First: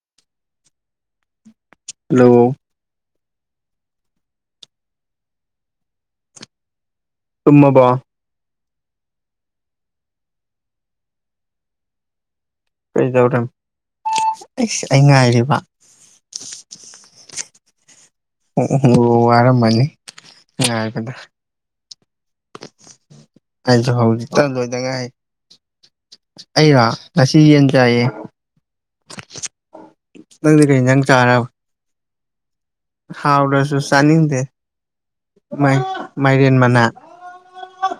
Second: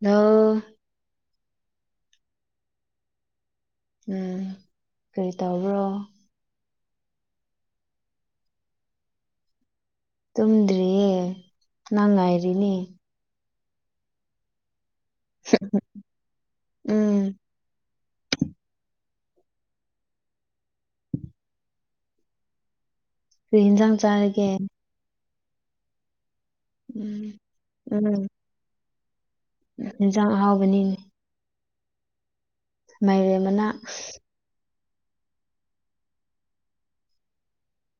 ꯅ ꯍꯜꯂꯣ ꯎꯝ ꯀꯔꯤ ꯇꯧꯕ꯭ꯔꯣ ꯇꯃꯕꯕꯥ ꯇꯨꯝꯗ꯭ꯔꯤꯌꯦ ꯅꯪ ꯉꯥꯏꯔꯤꯅꯦ ꯀꯩꯗꯧꯔ ꯑꯩꯁ ꯑꯩ ꯉꯥꯏꯔꯤꯕ ꯎꯝ ꯑꯣ ꯑꯣ ꯋꯥꯔꯃꯅꯤ ꯉꯕꯗ ꯀꯔꯤ ꯑꯩꯁꯨ ꯌꯦꯟꯖꯥꯡ ꯆꯥꯔꯒꯦ ꯍꯧꯖꯤꯛꯇꯪ ꯂꯣꯏꯗꯉꯥꯏ ꯍꯥꯏ ꯑꯩꯔ ꯎꯝ ꯉꯁꯤ ꯌꯦꯟ ꯆꯥꯏꯌꯦ ꯎꯝ ꯌꯦꯟꯖꯥꯡ ꯅꯪꯗꯤ ꯀꯔꯤ ꯑꯍꯥꯎꯕꯅꯤꯅꯦ ꯅꯪ ꯆꯥꯔꯕ ꯃꯥꯏꯔꯦꯟ ꯃꯅꯥ ꯍꯥꯎꯔꯁꯨ ꯆꯥꯅꯤꯡꯗꯦ ꯃꯥꯏꯔꯦꯟ ꯃꯅꯥ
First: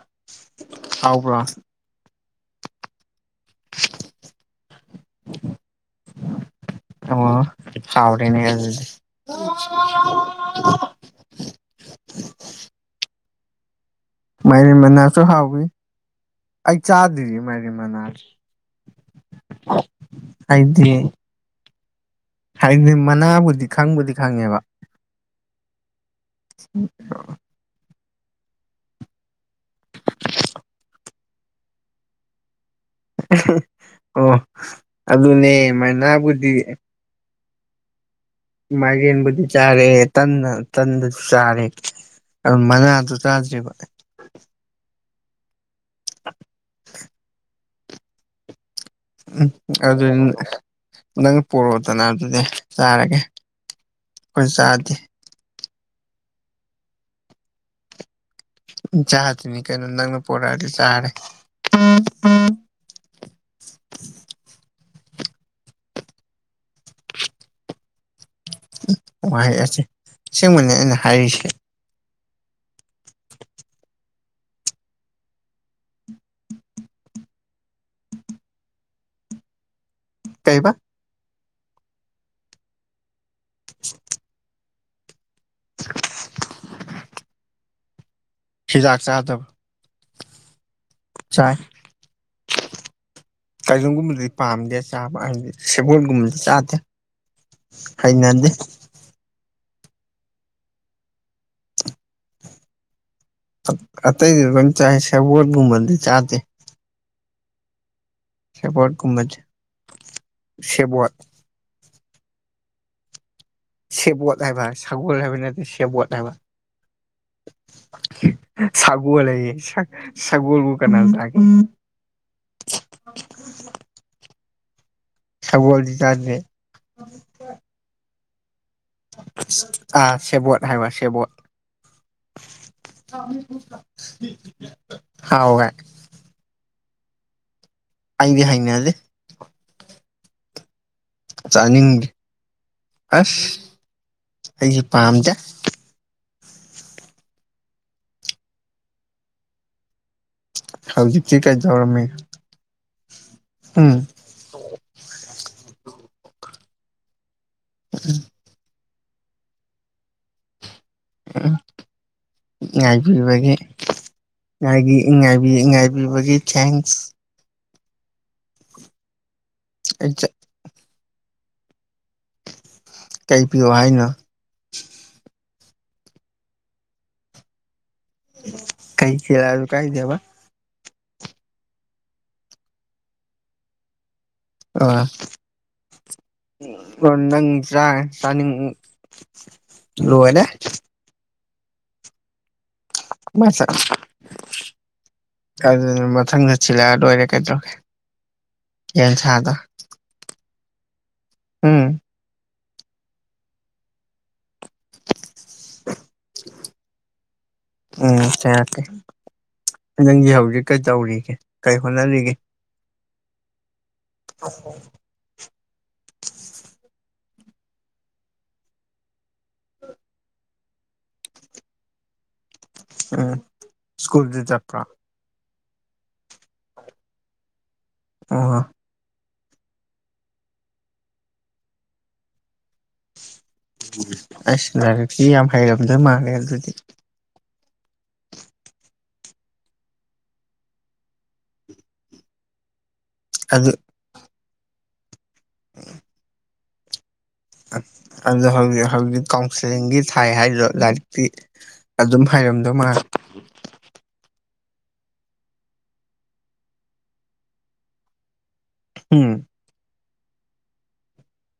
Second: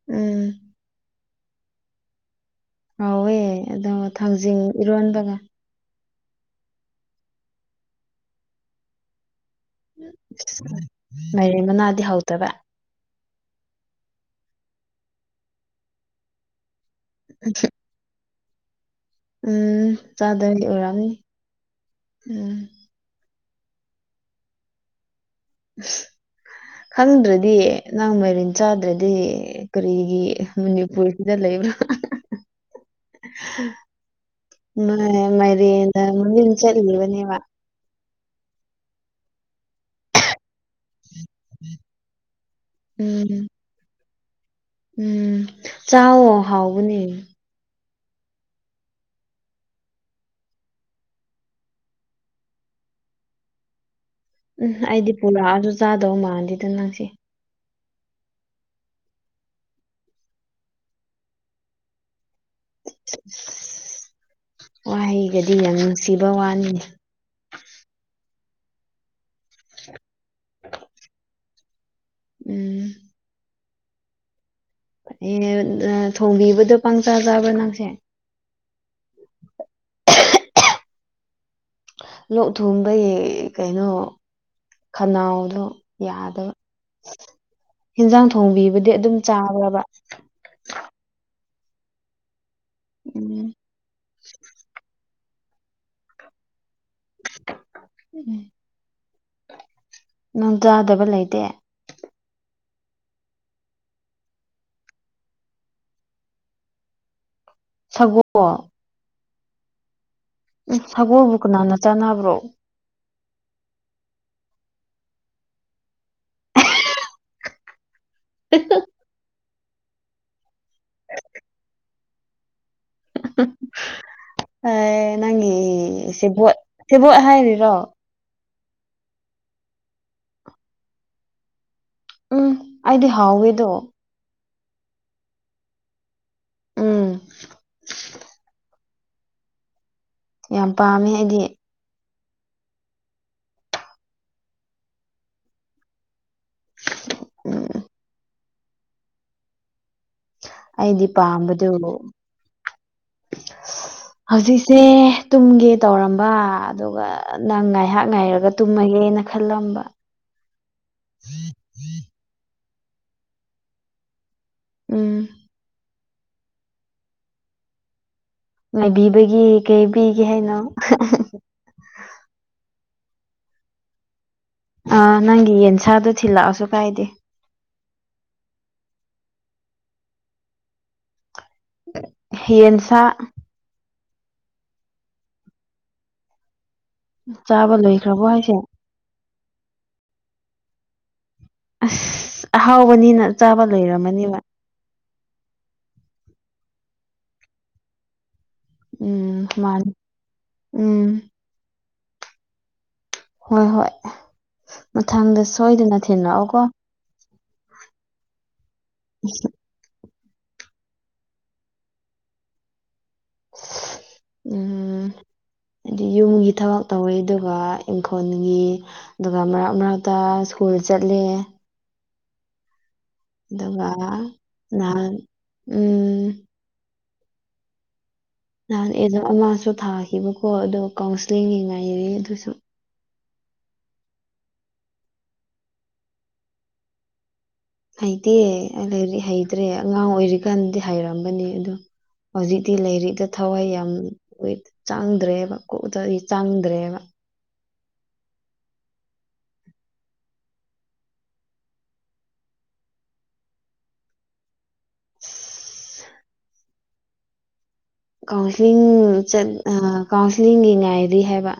ꯎꯝ ꯊꯥꯎ ꯄꯨꯔ ꯍꯥꯎꯋꯦ ꯑꯗꯣ ꯊꯥꯡꯖꯤꯡ ꯏꯔꯣꯟꯕꯒ ꯑꯣ ꯍꯥꯎꯅꯤꯗꯤ ꯑ ꯃꯔꯦꯡ ꯃꯅꯥꯗꯤ ꯍꯧꯗꯕ ꯃꯥꯏꯔꯤꯦꯝ ꯃꯅꯥꯁꯨ ꯍꯥꯎꯏꯤ ꯑꯩ ꯆꯥꯗ꯭ꯔꯤ ꯃꯥꯏꯔꯤꯝ ꯃꯅꯥꯁ ꯎꯝ ꯆꯥꯗ ꯑꯩꯗꯤ ꯑꯣꯔꯅꯤ ꯎꯝ ꯃꯅꯥꯕꯨꯗꯤ ꯈꯪꯕꯨꯗꯤ ꯈꯪꯉꯦꯕ ꯈꯪꯗ꯭ꯔꯗꯤ ꯃꯥꯏꯔꯦꯟ ꯆꯥꯗ꯭ꯔꯗꯤ ꯀꯔꯤꯒꯤ ꯃꯅꯤꯄꯨꯔꯁꯤꯗ ꯂꯩꯕ꯭ꯔꯥ ꯑꯣ ꯑꯗꯨꯅꯦ ꯃꯥꯏꯅꯥꯕꯨꯗꯤ ꯂꯩꯕꯅꯦ ꯋꯥ ꯃꯥꯒꯤ ꯌꯦꯕꯨ ꯆꯔꯦ ꯇꯅ ꯇꯟꯗ ꯆꯥꯔꯦ ꯑꯗꯨ ꯃꯅꯥꯗꯨ ꯎꯝ ꯆꯥꯗ꯭ꯔꯤꯕ ꯎꯝ ꯆꯥꯎꯑꯣ ꯍꯥꯎꯕꯅꯦ ꯎꯝ ꯑꯗꯨ ꯅꯪ ꯄꯣꯔꯛꯑꯣꯗꯅ ꯑꯗꯨꯗꯤ ꯆꯥꯔꯒꯦ ꯑꯩꯈꯣꯏ ꯎꯝ ꯆꯥꯗꯦ ꯑꯩꯗꯤ ꯄꯨꯔꯛꯑꯁꯨ ꯆꯥꯗꯧ ꯃꯥꯟꯗꯦꯗ ꯅꯪꯁꯦ ꯎ ꯆꯥꯗꯣꯏꯅꯤ ꯀꯩꯅꯣ ꯅꯪꯅ ꯄꯨꯔꯛꯑꯗꯤ ꯆꯥꯔꯦ ꯋꯥꯍꯩꯒꯗꯤ ꯌꯥꯝ ꯅꯨꯡꯁꯤꯕ ꯋꯥꯅꯤꯅꯦ ꯎ ꯋꯥꯍ ꯑꯁꯦ ꯁꯤꯒꯨꯝꯕꯅꯦ ꯑꯩꯅ ꯍꯥꯏꯔꯤꯁꯦ ꯎꯝ ꯑꯦ ꯊꯣꯡꯕꯤꯕꯗꯣ ꯄꯪꯆꯥꯥ ꯆꯥꯕ꯭ꯔꯥ ꯅꯪꯁꯦ ꯀꯩꯕ ꯂꯣꯛ ꯊꯨꯡꯕꯩ ꯀꯩꯅꯣ ꯈꯅꯥꯎ ꯑꯗꯣ ꯌꯥꯗꯕ ꯍꯦꯟꯖꯥꯡ ꯊꯣꯡꯕꯤꯕꯗꯤ ꯆꯤꯟꯖꯥꯛ ꯑꯗꯨꯝ ꯆꯥꯗꯕ ꯆꯥꯕꯕ꯭ꯔꯥ ꯆꯥꯏ ꯎꯝ ꯀꯩꯒꯨꯝꯒꯨꯝꯕꯗꯤ ꯄꯥꯝꯗꯦ ꯆꯥꯕ ꯍꯥꯏꯗꯤ ꯁꯦꯕꯣꯠꯒꯨꯝꯕꯗꯤ ꯆꯥꯗꯦ ꯎꯝ ꯍꯩꯅꯗꯦ ꯅꯪ ꯆꯥꯗꯕ ꯂꯩꯇꯦ ꯑꯇꯩꯗꯤ ꯂꯣꯏ ꯆꯥꯏ ꯁꯦꯕꯣꯠꯒꯨꯝꯕꯗꯤ ꯆꯥꯗꯦ ꯁꯒꯣꯜ ꯁꯦꯕꯣꯠꯀꯨꯝꯕꯗꯤ ꯎꯝ ꯁꯒꯣꯜꯕꯨ ꯀꯅꯥꯅ ꯆꯥꯟꯅꯕ꯭ꯔꯣ ꯁꯦꯕꯣꯠ ꯍꯥꯏꯕ ꯁꯒꯣꯜ ꯍꯥꯏꯕ ꯅꯠꯇꯦ ꯁꯦꯕꯣꯠ ꯍꯥꯏꯕ ꯁꯥꯒꯣꯜ ꯍꯥꯏꯌꯦ ꯁꯒꯣꯜꯕꯨ ꯀꯅꯥꯅ ꯆꯥꯒꯦ ꯅꯪꯒꯤ ꯁꯒꯣꯜꯗꯤ ꯆꯥꯗꯦ ꯁꯦꯕꯣꯠ ꯁꯦꯕꯣꯠ ꯍꯥꯏꯔꯤꯔꯣ ꯑꯥ ꯁꯦꯕꯣꯠ ꯍꯥꯏꯕ ꯁꯦꯕꯣꯠ ꯎꯝ ꯑꯩꯗꯤ ꯍꯥꯎꯋꯦꯗꯣ ꯍꯥꯎꯑꯦ ꯎꯝ ꯑꯩꯗꯤ ꯍꯩꯅꯗꯦ ꯌꯥꯝ ꯄꯥꯝꯃꯦ ꯑꯩꯗꯤ ꯆꯥꯅꯤꯡꯗꯦ ꯑꯁ ꯑꯩꯗꯤ ꯄꯥꯝꯗꯦ ꯎꯝ ꯑꯩꯗꯤ ꯍꯧꯖꯤꯛꯇꯤ ꯄꯥꯝꯕꯗꯨ ꯀꯩꯗꯧꯔꯝꯃꯤ ꯍꯝ ꯍꯧꯖꯤꯛꯁꯦ ꯇꯨꯝꯒꯦ ꯇꯧꯔꯝꯕ ꯑꯗꯨꯒ ꯅꯪ ꯉꯥꯏꯍꯥꯛ ꯉꯥꯏꯔꯒ ꯇꯨꯝ ꯇꯨꯝꯃꯒꯦꯅ ꯈꯜꯂꯝꯕ ꯉꯥꯏꯕꯤꯕꯒꯤꯉꯥꯢꯕꯤ ꯎꯝ ꯉꯥꯢꯕꯤ ꯉꯥꯏꯕꯤꯕꯒꯤ ꯊꯦꯡꯁ ꯉꯥꯏꯕꯤꯕꯒꯤ ꯀꯩ ꯄꯤꯒꯦ ꯑꯩ ꯍꯥꯏꯅꯣ ꯀꯩꯩ ꯄꯤꯌꯣ ꯍꯥꯏꯅꯣ ꯑ ꯅꯪꯒꯤ ꯌꯦꯟꯁꯥꯗꯨ ꯊꯤꯜꯂꯛꯑꯁꯨ ꯀꯥꯏꯗꯦ ꯀꯩ ꯊꯤꯜꯂꯛꯑꯁꯨ ꯀꯥꯏꯗꯦꯕ ꯌꯦꯟꯁꯥ ꯑꯣ ꯅꯪ ꯆꯥꯕ ꯆꯥ ꯂꯣꯏꯈ꯭ꯔꯕꯣ ꯍꯥꯏꯁꯦ ꯆꯥꯅꯤꯡ ꯂꯣꯢꯔꯦ ꯑꯁ ꯑꯍꯥꯎꯕꯅꯤꯅ ꯆꯥꯕ ꯂꯣꯢꯔꯝꯃꯅꯦꯕ ꯑꯗꯨꯅꯤ ꯃꯊꯪꯗ ꯊꯤꯜꯂꯛꯑ ꯂꯣꯏꯔꯦ ꯀꯩꯗꯧꯔꯒꯦ ꯎꯝ ꯌꯦꯟꯁꯥꯗꯣ ꯃꯥꯅꯤ ꯎꯝ ꯎꯝ ꯍꯣꯏ ꯍꯣꯏ ꯃꯊꯪꯗ ꯁꯣꯏꯗꯅ ꯊꯤꯟꯂꯛꯑꯣ ꯀꯣ ꯎꯝ ꯊꯤꯜꯂꯛꯀꯦ [unintelligible] ꯅꯪꯗꯤ ꯍꯧꯖꯤꯛ ꯀꯩ ꯇꯧꯔꯤꯒꯦ ꯀꯩ ꯍꯣꯠꯅꯔꯤꯒꯦ ꯎꯝ ꯑꯩꯗꯤ ꯌꯨꯝꯒꯤ ꯊꯕꯛ ꯇꯧꯢ ꯑꯗꯨꯒ ꯏꯪꯈꯣꯜꯒꯤ ꯑꯗꯨꯒ ꯃꯔꯛ ꯃꯔꯛꯇ ꯁ꯭ꯀꯨꯜ ꯆꯠꯂꯦ ꯎꯝ ꯑꯗꯨꯒ ꯁ꯭ꯀꯨꯜꯗꯤ ꯆꯠꯄ꯭ꯔꯣ ꯅꯍꯥꯟ ꯎꯝ ꯑꯣ ꯍꯣ ꯅꯍꯥꯟ ꯑꯦꯛꯖꯥꯝ ꯑꯃꯁꯨ ꯊꯥꯈꯤꯕꯀꯣ ꯑꯗꯣ ꯀꯥꯎꯟꯁꯤꯂꯤꯡꯒꯤ ꯉꯥꯏꯔꯤ ꯑꯗꯨꯁꯨ ꯑꯁ ꯂꯥꯏꯔꯤꯛꯇꯤ ꯌꯥꯝ ꯍꯩꯔꯝꯗꯣꯏ ꯃꯥꯜꯂꯦ ꯑꯗꯨꯗꯤ ꯍꯩꯇꯦ ꯑꯗꯨꯗꯤ ꯍꯩꯇ꯭ꯔꯦ ꯑꯉꯥꯡ ꯑꯣꯏꯔꯤꯀꯥꯟꯗꯤ ꯍꯩꯔꯝꯕꯅꯦ ꯑꯗꯣ ꯍꯧꯖꯤꯛꯇꯤ ꯂꯩꯔꯤꯛꯇ ꯊꯋꯥꯏ ꯑꯗꯨ ꯌꯥꯝ ꯆꯪꯗ꯭ꯔꯦꯕ ꯀꯣꯛꯇꯗꯤ ꯆꯪꯗ꯭ꯔꯦꯕ ꯑꯠ ꯑꯗꯣ ꯍꯧꯖꯤꯛ ꯍꯧꯖꯤꯛ ꯀꯥꯎꯟꯁꯤꯂꯤꯡꯒꯤ ꯊꯥꯏ ꯍꯥꯏꯗꯣ ꯂꯥꯏꯔꯤꯛꯇꯤ ꯑꯗꯨꯝ ꯍꯥꯏꯔꯝꯗꯧ ꯃꯥꯜ [inaudible] ꯀꯥꯎꯟꯁꯂꯤꯡ ꯎꯝ ꯆꯠ ꯑꯥ ꯀꯥꯎꯟꯁꯤꯂꯤꯡꯒꯤ ꯉꯥꯏꯔꯤ ꯍꯥꯏꯕ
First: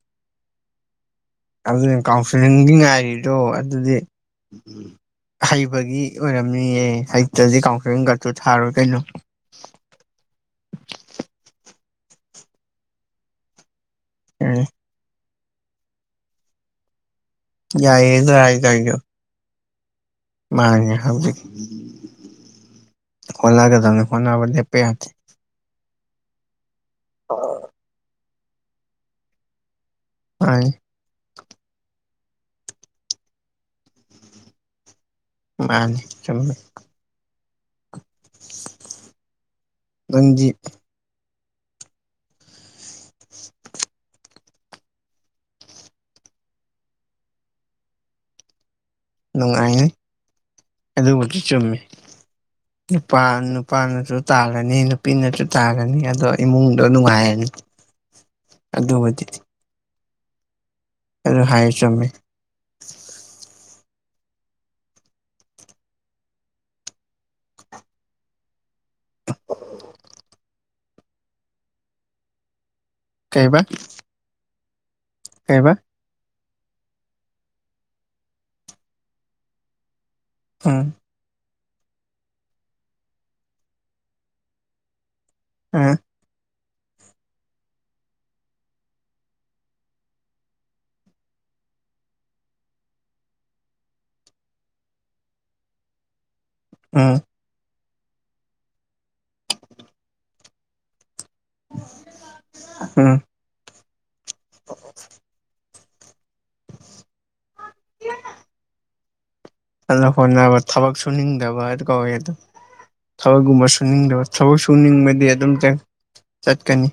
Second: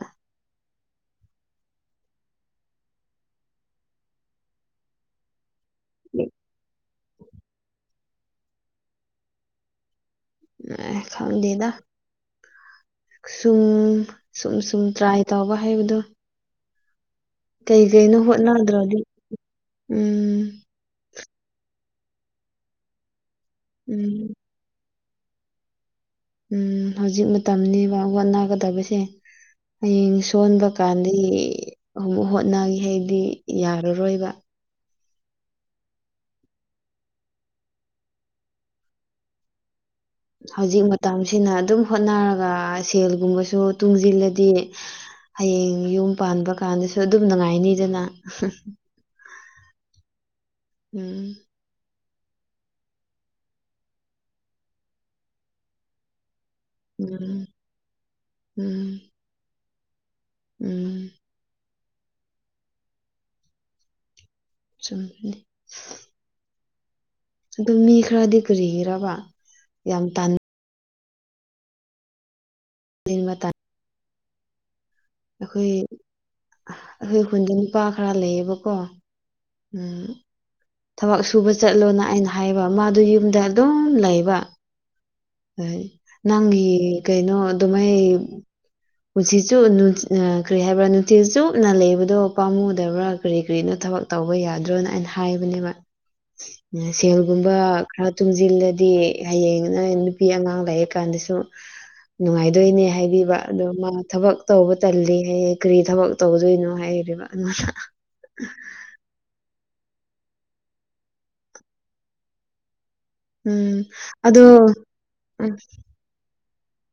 ꯑꯗꯨꯅ ꯀꯥꯎꯟꯁꯤꯂꯤꯡꯒꯤ ꯉꯥꯏꯔꯤꯗꯣ ꯑꯗꯨꯗꯤ ꯍꯩꯕꯒꯤ ꯑꯣꯏꯔꯝꯅꯤꯌꯦ ꯍꯩꯇꯗꯤ ꯀꯥꯎꯟꯁꯤꯂꯤꯡꯒꯥꯛꯇ ꯊꯥꯔꯣꯏ ꯀꯩꯅꯣ ꯑ ꯈꯪꯗꯦꯗ ꯁꯨꯝ ꯁꯨꯝ ꯎꯝ ꯁꯨꯝ ꯇ꯭ꯔꯥꯏ ꯇꯧꯕ ꯍꯥꯏꯕꯗꯨ ꯀꯩ ꯌꯥꯏꯌꯦ ꯀꯩꯅꯣ ꯇ꯭ꯔꯥꯏ ꯍꯣꯠꯅꯗ꯭ꯔꯗꯤ ꯎꯝ ꯑꯅꯦ ꯍꯧꯖꯤꯛ ꯍꯣꯠꯅꯒꯗꯝꯅꯦ ꯎꯝ ꯍꯣꯠꯅꯕ ꯂꯦꯞꯄ ꯌꯥꯗꯦ ꯎꯝ ꯍꯧꯖꯤꯛ ꯃꯇꯝꯅꯤꯕ ꯋꯥꯠ ꯅꯥꯒꯗꯕꯁꯦ ꯍꯌꯦꯡ ꯂꯣꯟꯕ ꯃꯥꯅꯤ ꯀꯥꯟꯗꯤ ꯑꯃꯨ ꯍꯣꯠꯅꯒꯦ ꯍꯥꯏꯗꯤ ꯌꯥꯔꯔꯣꯏꯕ ꯃꯥꯅꯤ ꯆꯨꯃꯦ ꯍꯧꯖꯤꯛ ꯃꯇꯝꯁꯤꯅ ꯑꯗꯨꯝ ꯍꯣꯠꯅꯔꯒ ꯁꯦꯜꯒꯨꯝꯕꯁꯨ ꯇꯨꯡꯖꯤꯜꯂꯗꯤ ꯍꯌꯦꯡ ꯌꯨꯝ ꯄꯥꯟꯕ ꯀꯥꯟꯗꯁꯨ ꯑꯗꯨꯝ ꯅꯨꯡꯉꯥꯏꯅꯤꯗꯅ ꯅꯨꯡꯉꯥꯏꯅꯤ ꯎꯝ ꯑꯗꯨꯕꯨꯗꯤ ꯆꯨꯝꯃꯤ ꯅꯨꯄꯥ ꯅꯨꯄꯥꯅꯁꯨ ꯇꯥꯜꯂꯅꯤ ꯅꯨꯄꯤꯅꯁꯨ ꯇꯥꯜꯂꯅꯤ ꯑꯗꯣ ꯏꯃꯨꯡ ꯗꯣꯅꯨꯡꯉꯥꯏꯅꯤ ꯎꯝ ꯎꯝ ꯑꯗꯨꯕꯨꯗꯤ ꯎꯝ ꯑꯗꯨ ꯍꯥꯏ ꯆꯨꯝꯃꯦ ꯆꯨꯝꯕꯅꯦ ꯑꯗꯨ ꯃꯤ ꯈꯔꯗꯤ ꯀꯔꯤꯒꯤꯔꯕ ꯌꯥꯝ ꯇꯟ ꯀꯩꯕꯥ ꯑꯩꯈꯣꯏ ꯑꯩꯈꯣꯏ ꯈꯨꯟꯗ ꯅꯨꯄꯥ ꯈꯔ ꯂꯩꯌꯦꯕꯀꯣ ꯎꯝ ꯎꯝ ꯊꯕꯛ ꯁꯨꯕ ꯆꯠꯂꯣꯅ ꯑꯩꯅ ꯍꯥꯏꯕ ꯃꯥꯗꯨ ꯌꯨꯝꯗ ꯑꯗꯨꯝ ꯂꯩꯕ ꯑꯩ ꯎꯝ ꯅꯪꯒꯤ ꯀꯩꯅꯣ ꯑꯗꯨꯃꯥꯏ ꯄꯨꯟꯁꯤꯆꯨ ꯅꯨ ꯑꯥ ꯀꯔꯤ ꯍꯥꯏꯕ꯭ꯔꯥ ꯅꯨꯡꯊꯤꯜ ꯆꯨꯞꯅ ꯂꯩꯕꯗꯣ ꯄꯥꯝꯃꯨꯗꯕ꯭ꯔꯥ ꯀꯔꯤ ꯀꯔꯤꯅꯣ ꯊꯕꯛ ꯇꯧꯕ ꯌꯥꯗ꯭ꯔꯣꯅ ꯑꯩꯅ ꯍꯥꯏꯕꯅꯦꯕ ꯎꯝ ꯁꯦꯜꯒꯨꯝ ꯕ ꯈꯔ ꯇꯨꯡꯖꯤꯜꯂꯗꯤ ꯍꯌꯦꯡꯅ ꯅꯨꯄꯤ ꯑꯉꯥꯡ ꯂꯩꯔꯤꯀꯥꯟꯗꯁꯨ ꯅꯨꯡꯉꯥꯏꯗꯣꯏꯅꯦ ꯎꯝ ꯍꯥꯏꯕꯤꯕ ꯑꯗꯣ ꯃꯥ ꯊꯕꯛ ꯇꯧꯕ ꯇꯜꯂꯤ ꯍꯥꯏꯌꯦ ꯀꯔꯤ ꯊꯕꯛ ꯇꯧꯗꯣꯏꯅꯣ ꯍꯥꯏꯔꯤꯕ ꯑꯗꯨꯅ ꯑꯟꯅ ꯍꯣꯠꯅꯕ ꯊꯕꯛ ꯁꯨꯅꯤꯡꯗꯕ ꯑꯗꯨ ꯀꯧꯋꯤ ꯑꯗꯨ ꯊꯕꯛꯒꯨꯝꯕ ꯎꯝ ꯁꯨꯅꯤꯡꯗꯕ ꯑꯗꯣ ꯊꯕꯛ ꯁꯨꯅꯤꯡꯕꯗꯤ ꯑꯗꯨꯝ ꯆꯠ ꯆꯠꯀꯅꯤ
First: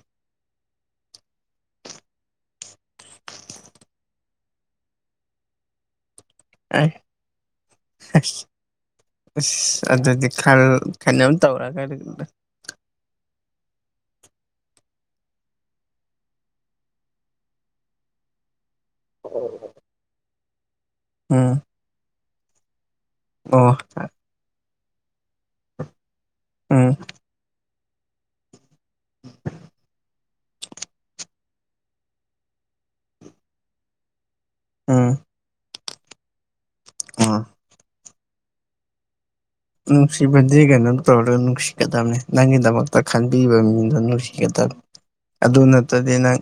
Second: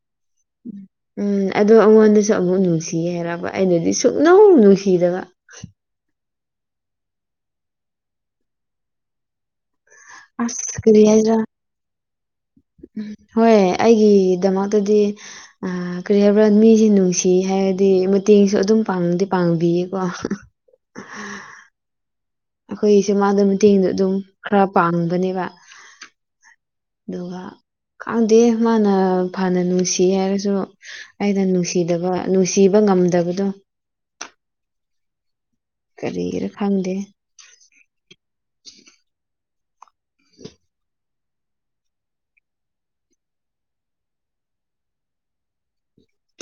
ꯎꯝ ꯑꯗꯣ ꯑꯩꯉꯣꯟꯗꯁꯨ ꯑꯃꯨꯛ ꯅꯨꯡꯁꯤꯌꯦ ꯍꯥꯏꯔꯕ ꯑꯩꯅꯗꯤ ꯁꯨꯛꯅꯨꯡ ꯅꯨꯡꯁꯤꯗꯕ [unintelligible] ꯑꯗꯨꯗꯤ ꯈꯜ ꯑꯁ ꯀꯔꯤ ꯀꯥꯅꯣꯝ ꯍꯥꯏꯁꯤꯔꯥ ꯇꯧꯔꯒꯗꯤ ꯎꯝ ꯍꯣꯏ ꯑꯩꯒꯤꯗꯃꯛꯇꯗꯤ ꯑ ꯀꯔꯤ ꯍꯥꯏꯕ꯭ꯔꯥ ꯃꯤꯁꯦ ꯅꯨꯡꯁꯤ ꯍꯥꯏꯔꯗꯤ ꯃꯇꯦꯡꯁꯨ ꯑꯗꯨꯝ ꯄꯥꯡꯗꯤ ꯄꯥꯡꯕꯤꯌꯦꯀꯣ ꯎꯝ ꯑꯩꯈꯣꯏꯒꯤ ꯁꯨꯃꯥꯡꯗ ꯑꯣ ꯃꯤꯇꯤꯡ ꯑꯗꯨꯝ ꯈꯔ ꯄꯥꯡꯕꯅꯦꯕ ꯎꯝ ꯑꯗꯨꯒ ꯈꯪꯗꯦ ꯃꯥꯅ ꯐꯅ ꯅꯨꯡꯁꯤ ꯍꯥꯏꯔꯁꯨ꯫ ꯑꯩꯅ ꯅꯨꯡꯁꯤꯗꯕ ꯅꯨꯡꯁꯤꯕ ꯉꯝꯗꯕꯗꯣ꯫ ꯑꯥ ꯀꯔꯤꯒꯤꯔ ꯈꯪꯗꯦ꯫ ꯑ ꯅꯨꯡꯁꯤꯕꯗꯤ ꯀꯩꯅꯣ ꯇꯧꯔ ꯅꯨꯡꯁꯤꯒꯗꯝꯅꯤ ꯅꯪꯒꯤꯗꯃꯛꯇ ꯈꯟꯕꯤꯕ ꯃꯤꯗꯣ ꯅꯨꯡꯁꯤꯒꯗꯝ ꯑꯗꯨ ꯅꯠꯇꯗꯤ ꯅꯪ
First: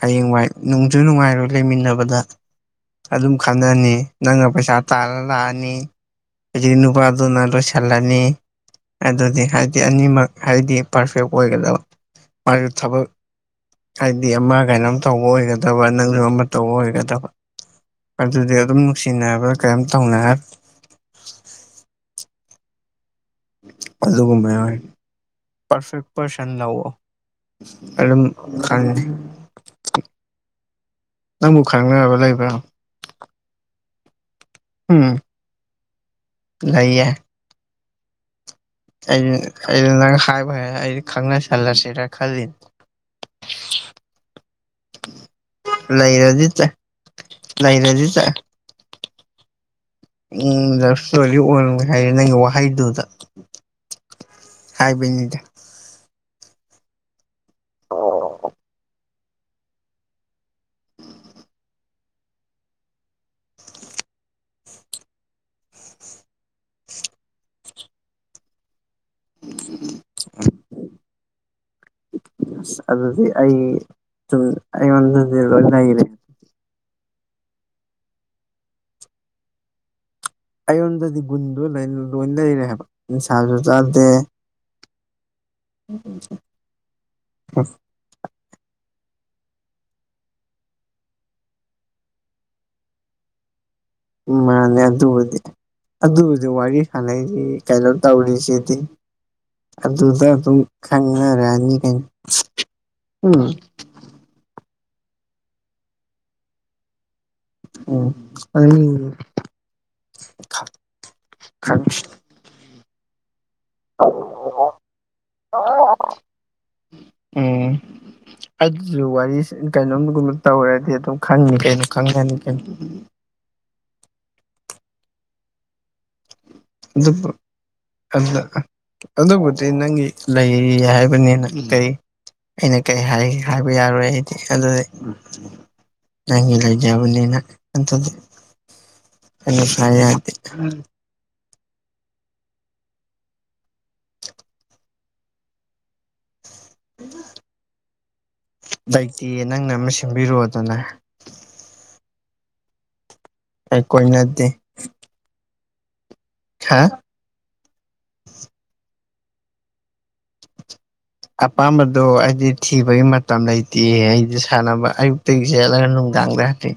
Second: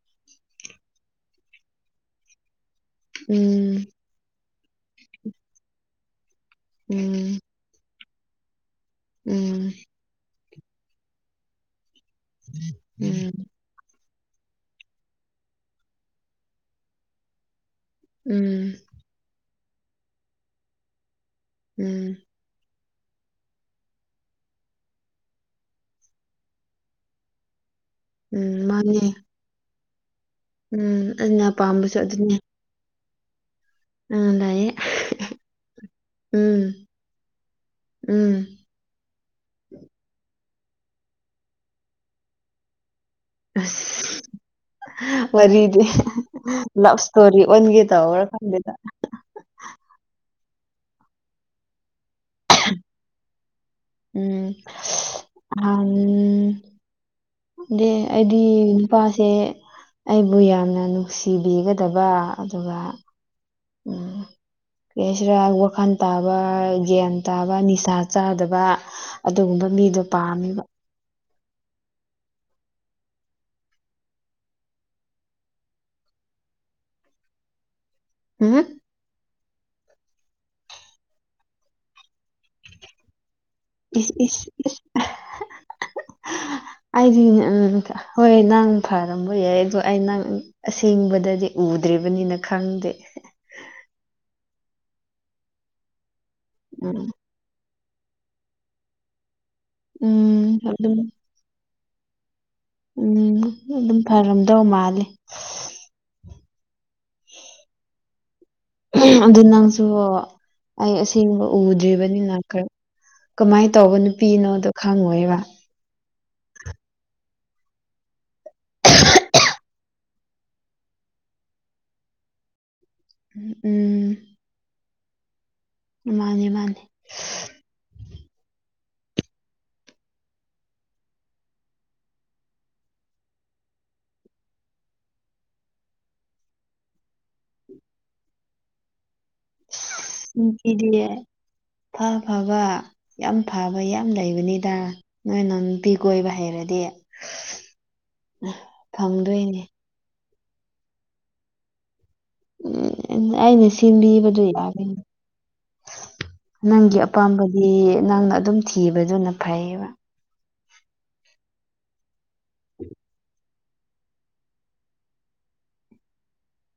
ꯍꯌꯦꯡꯋꯥꯏ ꯅꯨꯡꯖꯨ ꯅꯨꯡꯉꯥꯏꯔꯣꯏ ꯂꯩꯃꯤꯟꯅꯕꯗ ꯑꯗꯨꯝ ꯎꯝ ꯈꯪꯅꯅꯤ ꯅꯪꯅ ꯄꯩꯁꯥ ꯇꯥꯜꯂ ꯂꯥꯛꯑꯅꯤ ꯍꯧꯖꯤ ꯅꯨꯄꯥ꯫ ꯎꯝ ꯂꯣꯏꯁꯤꯜꯂꯅꯤ ꯑꯗꯨꯗꯤ ꯎꯝ ꯍꯥꯏꯗꯤ ꯑꯅꯤꯃꯛ ꯍꯥꯏꯗꯤ ꯄꯔꯐꯦꯛ ꯑꯣꯏꯒꯗꯕ꯫ ꯃꯥꯔ ꯊꯕ꯫ ꯎꯝ ꯍꯥꯏꯗꯤ ꯑꯃ ꯀꯩꯅꯣꯝ ꯇꯧꯕ ꯑꯣꯏꯒꯗꯕ ꯅꯪꯁꯨ ꯑꯃ ꯇꯧꯕ ꯑꯣꯏꯒꯗꯕ꯫ ꯑꯗꯨꯗꯤ ꯎꯝ ꯑꯗꯨꯝ ꯅꯨꯡꯁꯤꯅꯕ꯭ꯔꯥ ꯀꯔꯤꯝ ꯇꯧꯅ꯫ ꯎꯝ꯫ ꯑꯗꯨꯒꯨꯝꯕ ꯄꯔꯐꯦꯛ ꯄꯔꯁꯟ ꯂꯧꯋꯣ ꯑꯝ ꯎꯝ ꯈꯥꯟꯗꯦ꯫ ꯃꯥꯅꯦ ꯎꯝ ꯑꯩꯅ ꯄꯥꯝꯕꯁꯨ ꯈꯪꯅꯔꯕ ꯑꯗꯨꯅꯤ ꯂꯩꯕ꯭ꯔꯣ ꯎꯝ ꯂꯩꯌꯦ ꯎꯝ ꯎꯝ ꯂꯩꯌꯦ ꯎꯝ꯫ ꯑ ꯑꯩꯅ ꯅꯪ ꯍꯥꯏꯕ ꯍꯥꯏꯔ ꯑꯩ ꯈꯪꯅꯁꯜꯂꯁꯤꯔ ꯈꯜꯂꯤꯅꯦ ꯑꯁ ꯋꯥꯔꯤꯗꯤ ꯂꯩꯔꯗꯤ ꯆꯠ ꯂꯕ ꯁꯇꯣꯔꯤ ꯑꯣꯟꯒꯦ ꯂꯩꯔꯗꯤ ꯇꯧꯋꯦ ꯆꯠ ꯈꯪꯗꯦꯗ ꯎꯝ ꯂꯞ ꯏꯁꯇꯣꯔꯤ ꯑꯣꯏꯔꯦ ꯍꯥꯏꯔꯦ ꯅꯪꯒꯤ ꯋꯥꯍꯩꯗꯨꯗ ꯎꯝ ꯍꯥꯏꯕꯅꯤꯗ ꯑꯩꯗꯤ ꯅꯨꯄꯥꯁꯦ ꯑꯩꯕꯨ ꯌꯥꯝꯅ ꯅꯨꯡꯁꯤꯕꯤꯒꯗꯕ ꯑꯗꯨꯒ [unintelligible] ꯀꯩ ꯍꯥꯏꯁꯤꯔꯥ ꯋꯥꯈꯜ ꯇꯥꯕ ꯒ꯭ꯌꯥꯟ ꯇꯥꯕ ꯅꯤꯁꯥ ꯆꯥꯗꯕ ꯑꯗꯨꯒꯨꯝꯕ ꯃꯤꯗꯣ ꯄꯥꯝꯃꯤꯕ ꯑ ꯑꯗꯨꯗꯤ ꯑꯩ ꯁꯨꯝ ꯑꯩꯉꯣꯟꯗꯗꯤ ꯂꯣꯏ ꯂꯩꯔꯦ ꯍꯝ ꯑꯩꯉꯣꯟꯗꯗꯤ ꯒꯨꯟꯗꯣ ꯂꯣꯏ ꯂꯩꯔꯦꯕ ꯅꯤꯁꯥꯁꯨ ꯆꯥꯗꯦ ꯏꯁ ꯏꯁ ꯏꯁ ꯑꯩꯗꯤ ꯍꯣꯏ ꯅꯪ ꯐꯔꯝꯕ ꯌꯥꯏ ꯑꯗꯣ ꯑꯩ ꯅꯪ ꯑꯁꯦꯡꯕꯗꯗꯤ ꯎꯗ꯭ꯔꯤꯕꯅꯤꯅ ꯈꯪꯗꯦ꯫ ꯎ ꯃꯥꯅꯦ ꯑꯗꯨꯕꯨꯗꯤ ꯑꯗꯨꯕꯨꯗꯤ ꯋꯥꯔꯤ ꯎꯝ ꯁꯥꯟꯅꯩꯁꯤ ꯀꯩꯅꯣ ꯇꯧꯔꯤꯁꯤꯗꯤ ꯑꯗꯨꯗ ꯑꯗꯨꯝ ꯈꯪꯅꯔꯅꯤ ꯀꯩꯅꯣ ꯎꯝ ꯑꯗꯨꯝ ꯐꯔꯝꯗꯧ ꯃꯥꯂꯦ [unintelligible] ꯎꯝ ꯑꯗꯨꯝ ꯑꯗꯨ ꯅꯪꯁꯨ ꯑꯩ ꯑꯁꯦꯡꯕ ꯎꯗ꯭ꯔꯤꯕꯅꯤꯅ ꯈꯔ ꯀꯃꯥꯏꯅ ꯇꯧꯕ ꯅꯨꯄꯤꯅꯣꯗꯣ ꯈꯪꯉꯣꯏꯕ ꯎꯝ ꯑꯩꯁꯨ ꯋꯥꯔꯤ ꯀꯩꯅꯣꯝꯒꯨꯝꯕ ꯇꯧꯔꯗꯤ ꯑꯗꯨꯝ ꯈꯪꯅꯤ ꯀꯩꯅꯣ ꯈꯪꯒꯅꯤ ꯀꯩꯅꯣ ꯎꯝ ꯎꯝ꯫ ꯃꯥꯅꯤ ꯃꯥꯅꯤ꯫ ꯑꯗꯨꯕꯨ ꯑꯗꯨꯕꯨꯗꯤ ꯅꯪꯒꯤ ꯂꯩꯔꯤ ꯍꯥꯏꯕꯅꯤꯅ ꯀꯩ ꯑꯩꯅ ꯀꯩ ꯍꯥꯏ ꯍꯥꯏꯕ ꯌꯥꯔꯣꯏ ꯑꯩꯗꯤ ꯑꯗꯨꯗꯤ ꯅꯪꯒꯤ ꯂꯩꯖꯕꯅꯤꯅ ꯑꯗꯨꯗꯤ ꯀꯩꯅꯣ ꯁꯥꯏ ꯌꯥꯗꯦ [unintelligible] ꯐꯥ ꯐꯕ ꯌꯥꯝ ꯐꯕ ꯌꯥꯝ ꯂꯩꯕꯅꯤꯗ ꯅꯣꯏ ꯅꯨꯄꯤ ꯀꯣꯏꯕ ꯍꯩꯔꯗꯤ ꯂꯩꯇꯦ ꯐꯪꯗꯣꯏꯅꯦ ꯅꯪꯅ ꯑꯃ ꯁꯦꯝꯕꯤꯔꯣꯗꯅ ꯎꯝ ꯑꯩꯅ ꯑꯩ ꯁꯤꯟꯕꯤꯕꯗꯨ ꯀꯣꯏꯅꯗꯦ ꯌꯥꯒꯅꯤ ꯍꯥ ꯅꯪꯒꯤ ꯑꯄꯥꯝꯕꯗꯤ ꯅꯪꯅ ꯑꯗꯨꯝ ꯊꯤꯕꯗꯨꯅ ꯐꯩꯌꯦꯕ ꯑꯄꯥꯝꯕꯗꯣ ꯑꯩꯗꯤ ꯊꯤꯕꯒꯤ ꯃꯇꯝ ꯂꯩꯇꯦ ꯑꯩꯗꯤ ꯁꯥꯟꯅꯕ ꯑꯌꯨꯛꯇꯒꯤ ꯆꯠꯂꯒ [unintelligible]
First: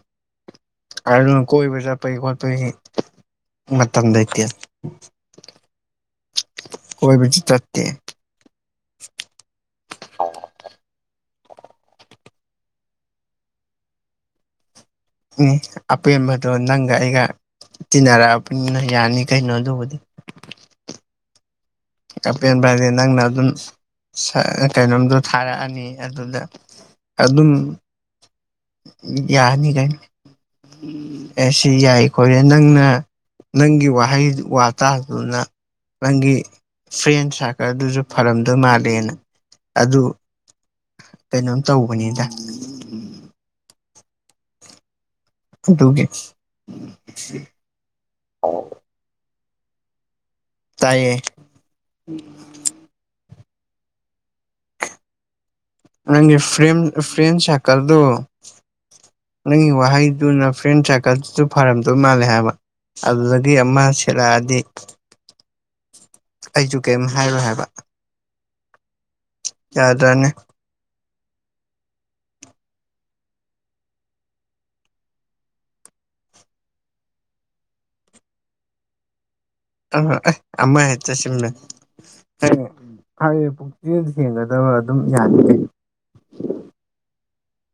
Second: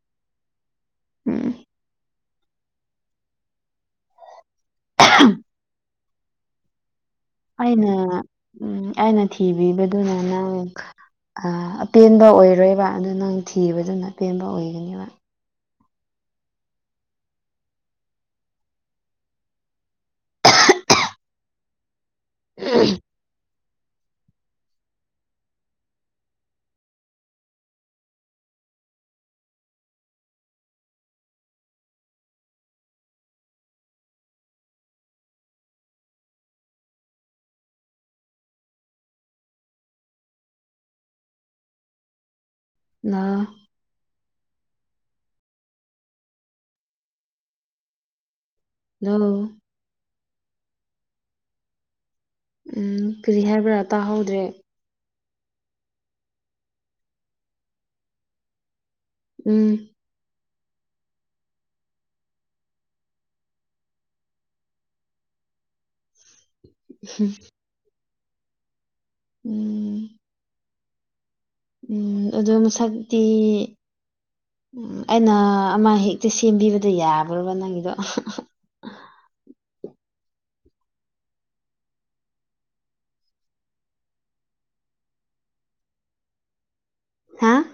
ꯑꯗꯨꯅ ꯎꯝ ꯀꯣꯏꯕ ꯆꯠꯄꯒꯤ ꯈꯣꯠꯄꯩ ꯃꯇꯝ ꯂꯩꯇꯦ [unintelligible] ꯑꯣꯏꯕ ꯑꯩꯅ ꯎꯝ ꯑꯩꯅ ꯊꯤꯕꯤꯕꯗꯨꯅ ꯅꯪ ꯑꯄꯦꯟꯕ ꯑꯣꯏꯔꯣꯏꯕ ꯑꯗꯨ ꯅꯪ ꯊꯤꯕꯗꯨꯅ ꯑꯄꯦꯟꯕ ꯑꯣꯏꯒꯅꯦꯕ ꯑꯄꯦꯟꯕꯗꯣ ꯅꯪꯒ ꯑꯩꯒ ꯇꯤꯟꯅꯔꯛꯑꯕꯅꯤꯅ ꯌꯥꯅꯤ ꯀꯩꯅꯣ ꯑꯗꯨꯕꯨꯗꯤ ꯑꯄꯦꯟꯕ ꯍꯥꯏꯗꯤ ꯅꯪꯅ ꯑꯗꯨꯝ ꯀꯩꯅꯣꯝꯗꯣ ꯊꯥꯔꯛꯑꯅꯤ ꯑꯗꯨꯗ ꯑꯗꯨꯝ ꯌꯥꯅꯤ ꯀꯩꯅ ꯑꯁꯤ ꯌꯥꯏꯈꯣꯏꯔꯦ ꯅꯪꯅ ꯅꯪꯒꯤ ꯋꯥꯍꯩ ꯋꯥꯇꯥꯥꯗꯨꯅ ꯅꯪꯒꯤ ꯐ꯭ꯔꯦꯟ ꯁꯥꯔꯀꯜꯗꯨꯁꯨ ꯐꯔꯝꯗꯣꯏ ꯃꯥꯜꯂꯦꯅ ꯑꯗꯨ ꯀꯩꯅꯣꯝ ꯇꯧꯕꯅꯤꯗ ꯎꯝ ꯑꯗꯨꯒꯤ [unintelligible] ꯇꯥꯏꯌꯦ ꯎꯝ ꯀꯔꯤ ꯍꯥꯏꯕ꯭ꯔꯥ ꯇꯥꯍꯧꯗ꯭ꯔꯦ ꯅꯪꯒꯤ ꯐ꯭ꯔꯦꯝ ꯐ꯭ꯔꯦꯝ ꯁꯔꯀꯜꯗꯣ ꯅꯪꯒꯤ ꯎꯝ ꯋꯥꯍꯩꯗꯨꯅ ꯐ꯭ꯔꯦꯟ ꯐꯥꯔꯝꯗꯣꯏ ꯃꯥꯜꯂꯦ ꯍꯥꯏꯕ ꯑꯗꯨꯗꯒꯤ ꯑꯃ ꯁꯦꯠꯂꯛꯑꯗꯤ ꯑꯩꯖꯨ ꯀꯦꯝ ꯍꯥꯏꯔꯣꯏ ꯍꯥꯏꯕ ꯎꯝ ꯌꯥꯗ꯭ꯔꯥꯅꯦ ꯑꯗꯨ ꯃꯁꯛꯇꯤ ꯎꯝ ꯑꯩꯅ ꯑꯃ ꯍꯦꯛꯇ ꯁꯦꯝꯕꯤꯕꯗ ꯌꯥꯕ꯭ꯔꯕ ꯅꯪꯒꯤꯗꯣ ꯑꯃ ꯍꯦꯛꯇ ꯁꯤꯝꯂ [unintelligible] ꯑꯗꯨꯝ ꯌꯥꯅꯤ ꯍꯥꯥ